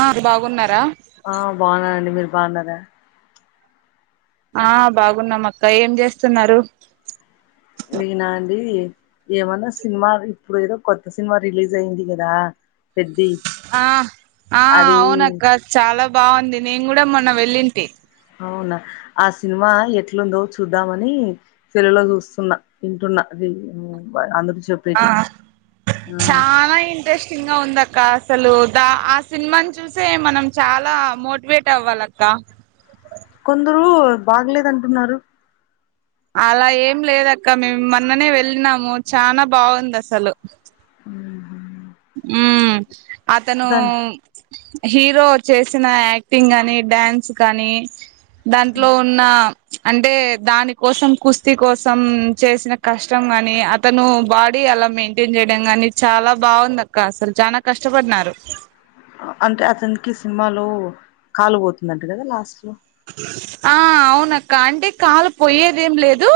ఆ బాగున్నారా ఆ బాగున్ననండి మీరు బాగున్నారా ఆ బాగున్నాం అక్క ఏం చేస్తున్నారు నినా అండి ఏమన్నా సినిమాలు ఇప్పుడు ఏదో కొత్త సినిమా రిలీజ్ అయింది కదా పెద్ది ఆ ఆ అది అవునక్క చాలా బాగుంది నేను కూడా మొన్న వెళ్ళింటి అవునా ఆ సినిమా ఎట్లుందో చూద్దామని సెల్ లో చూస్తున్నా వింటున్నా అందరూ ఆ చెప్పేటివి ఆ చాలా ఇంట్రెస్టింగ్గా ఉందక్క అసలు దా ఆ సినిమాను చూసే మనం చాలా మోటివేట్ అవ్వాలి అక్క కొందరు బాగలేదంటున్నారు అలా ఏం లేదక్క మేము మొన్ననే వెళ్ళినము చానా బాగుంది అసలు మ్మ్. హ్మ్ అతను దాని హీరో చేసిన యాక్టింగ్ కానీ డ్యాన్స్ కానీ దాంట్లో ఉన్న అంటే దాని కోసం కుస్తీ కోసం చేసిన కష్టం గాని అతను బాడీ అలా మెయింటైన్ చేయడం గాని చాలా బాగుంది అక్క అసలు చానా కష్టపడినారు అంటే అతనికి సినిమాలో కాలు పోతుందంట కదా లాస్ట్ లో ఆ అవునక్క అంటే కాలు పోయేది ఏం లేదు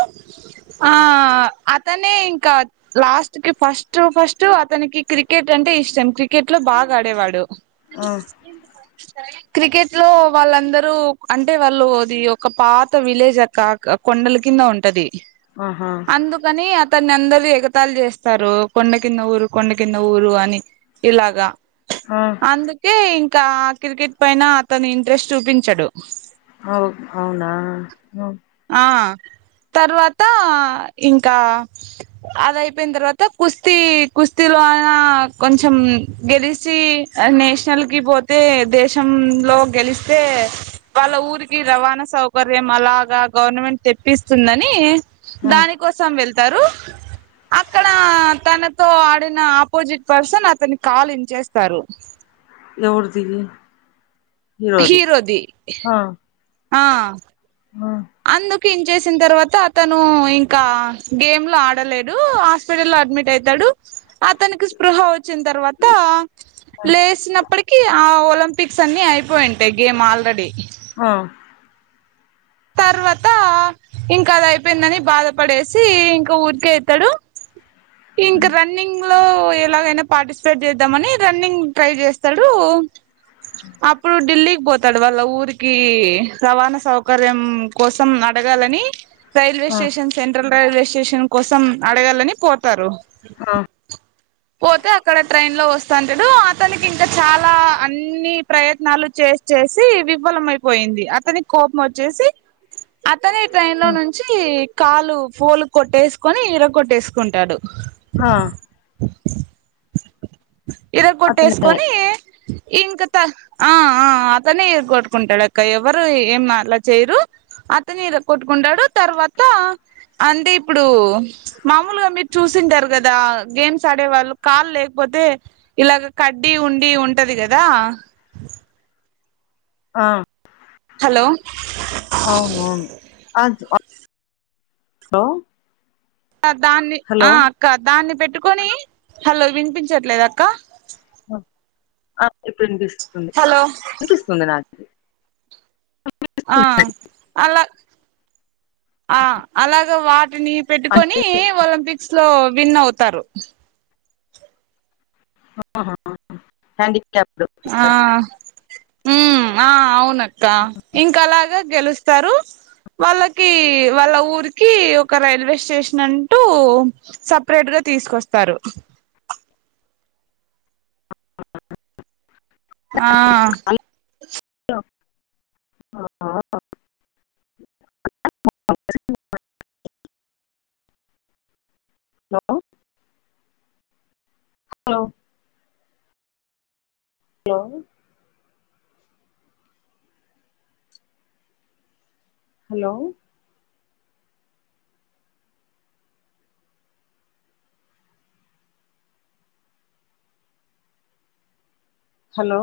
ఆ అత్ అతనే ఇంకా లాస్ట్ కి ఫస్ట్ ఫస్ట్ అతనికి క్రికెట్ అంటే ఇష్టం క్రికెట్ లో బా గాడే వాడు ఆ క్రికెట్ లో వాళ్ళందరూ అంటే వాళ్ళు అది ఒక పాత విలేజ్ అక్క కొండల కింద ఉంటది ఆహా అందుకని అత న్ని అందరూ ఎగతాళి చేస్తారు కొండ కింద ఊరు కొండ కింద ఊరు అని ఇలాగా ఆ అందుకే ఇ క క్రికెట్ పైన అతను ఇంట్రెస్ట్ చూపించడు అవు అవునా ఆ తర్వాత ఇంకా అదయిపోయిన తర్వాత కుస్తీ కుస్తీలో ఆ కొంచెం గెలిచి నేషనల్ కి పోతే దేశం లో గెలిస్తే వాళ్ళ ఊరికి రవాణా సౌకర్యం అలాగా గవర్నమెంట్ తెప్పిస్తుందని ఆ దాని కోసం వెళ్తారు అక్కడ తనతో ఆడిన ఆపోజిట్ పర్సన్ అతన్ని కాల్ ఇంచేస్తారు ఎవరిది హీరోది ఆ ఆ ఆ అందుకు ఇంచేసిన తర్వాత అతను ఇంకా గేమ్ లో ఆడలేడు హాస్పిటల్లో అడ్మిట్ అయితాడు అతనికి స్పృహ వచ్చిన తర్వాత లేచినప్పటికి ఆ ఒల లింపిక్స్ అన్ని అయిపోయింటాయి గేమ్ ఆల్రెడీ ఆ తర్వాత ఇంకా అది అయిపోయిందని బాధపడేసి ఇంక ఊరికేళ్తడు ఇంక రన్నింగ్ లో ఎలాగైనా పార్టిసిపేట్ చేద్దామని రన్నింగ్ ట్రై చేస్తాడు అప్పుడు ఢిల్లీకి పోతాడు వాళ్ళ ఊరికి రవాణా సౌకర్యం కోసం అడగాలని railway station central railway station కోసం అడగాలని పోతారు ఆ పోతే అక్కడ ట్రైన్ లో వస్తాంటాడు అతనికి ఇంకా చాలా అన్ని ప్రయత్నాలు చే చేసి చేసి విఫలమైపోయింది అతనికి కోపం వచ్చేసి అతనే ట్రైన్ లో నుంచి కాలు ఫోల్ కొట్టేసుకొని ఇరా కొట్టేసుకుంటాడు ఆ ఇరా అతనే కొట్టేసుకోని ఇంక త ఆ ఆ అతనే ఇర కొట్టుకుంటాడు అక్క ఎవరు ఏం అలా చేయరు అతని ఇర కొట్టుకుంటాడు తర్వాత అంటే ఇప్పుడు మామూలుగా మీరు చూస్ సుంటారు కదా గేమ్స్ సడే వాళ్ళు కాలు లేకపోతే ఇలాగ కడ్డి ఉండి ఉంటది కదా ఆ హలో అవును అవును అజ్ ఆ హలో హా దాన్ని ఆ హలో అక్క దాన్ని పెట్టుకొని హలో వినిపించట్లేద అక్క ఆ ఇప్పుడు వినిపిస్తుంది హలో ఇనిపిస్తుంది నాకు ఆ అలా ఆ అలాగ వాటిని అంటే పెట్టుకొని ఒలింపిక్స్ లో విన్ అవుతారు ఆ ఆ హ్యాండీ కాప్డ్ ఆ ఉమ్ ఆ అవునక్క ఇంకా అలాగా గెలుస్తారు వాళ్ళకి వాళ్ళ ఊరికి ఒక రైల్వే స్టేషన్ అంటూ సపరేట్ గా తీసుకొస్తారు ఆ ఆ ఆ [unintelligible] hello hello hello hello hello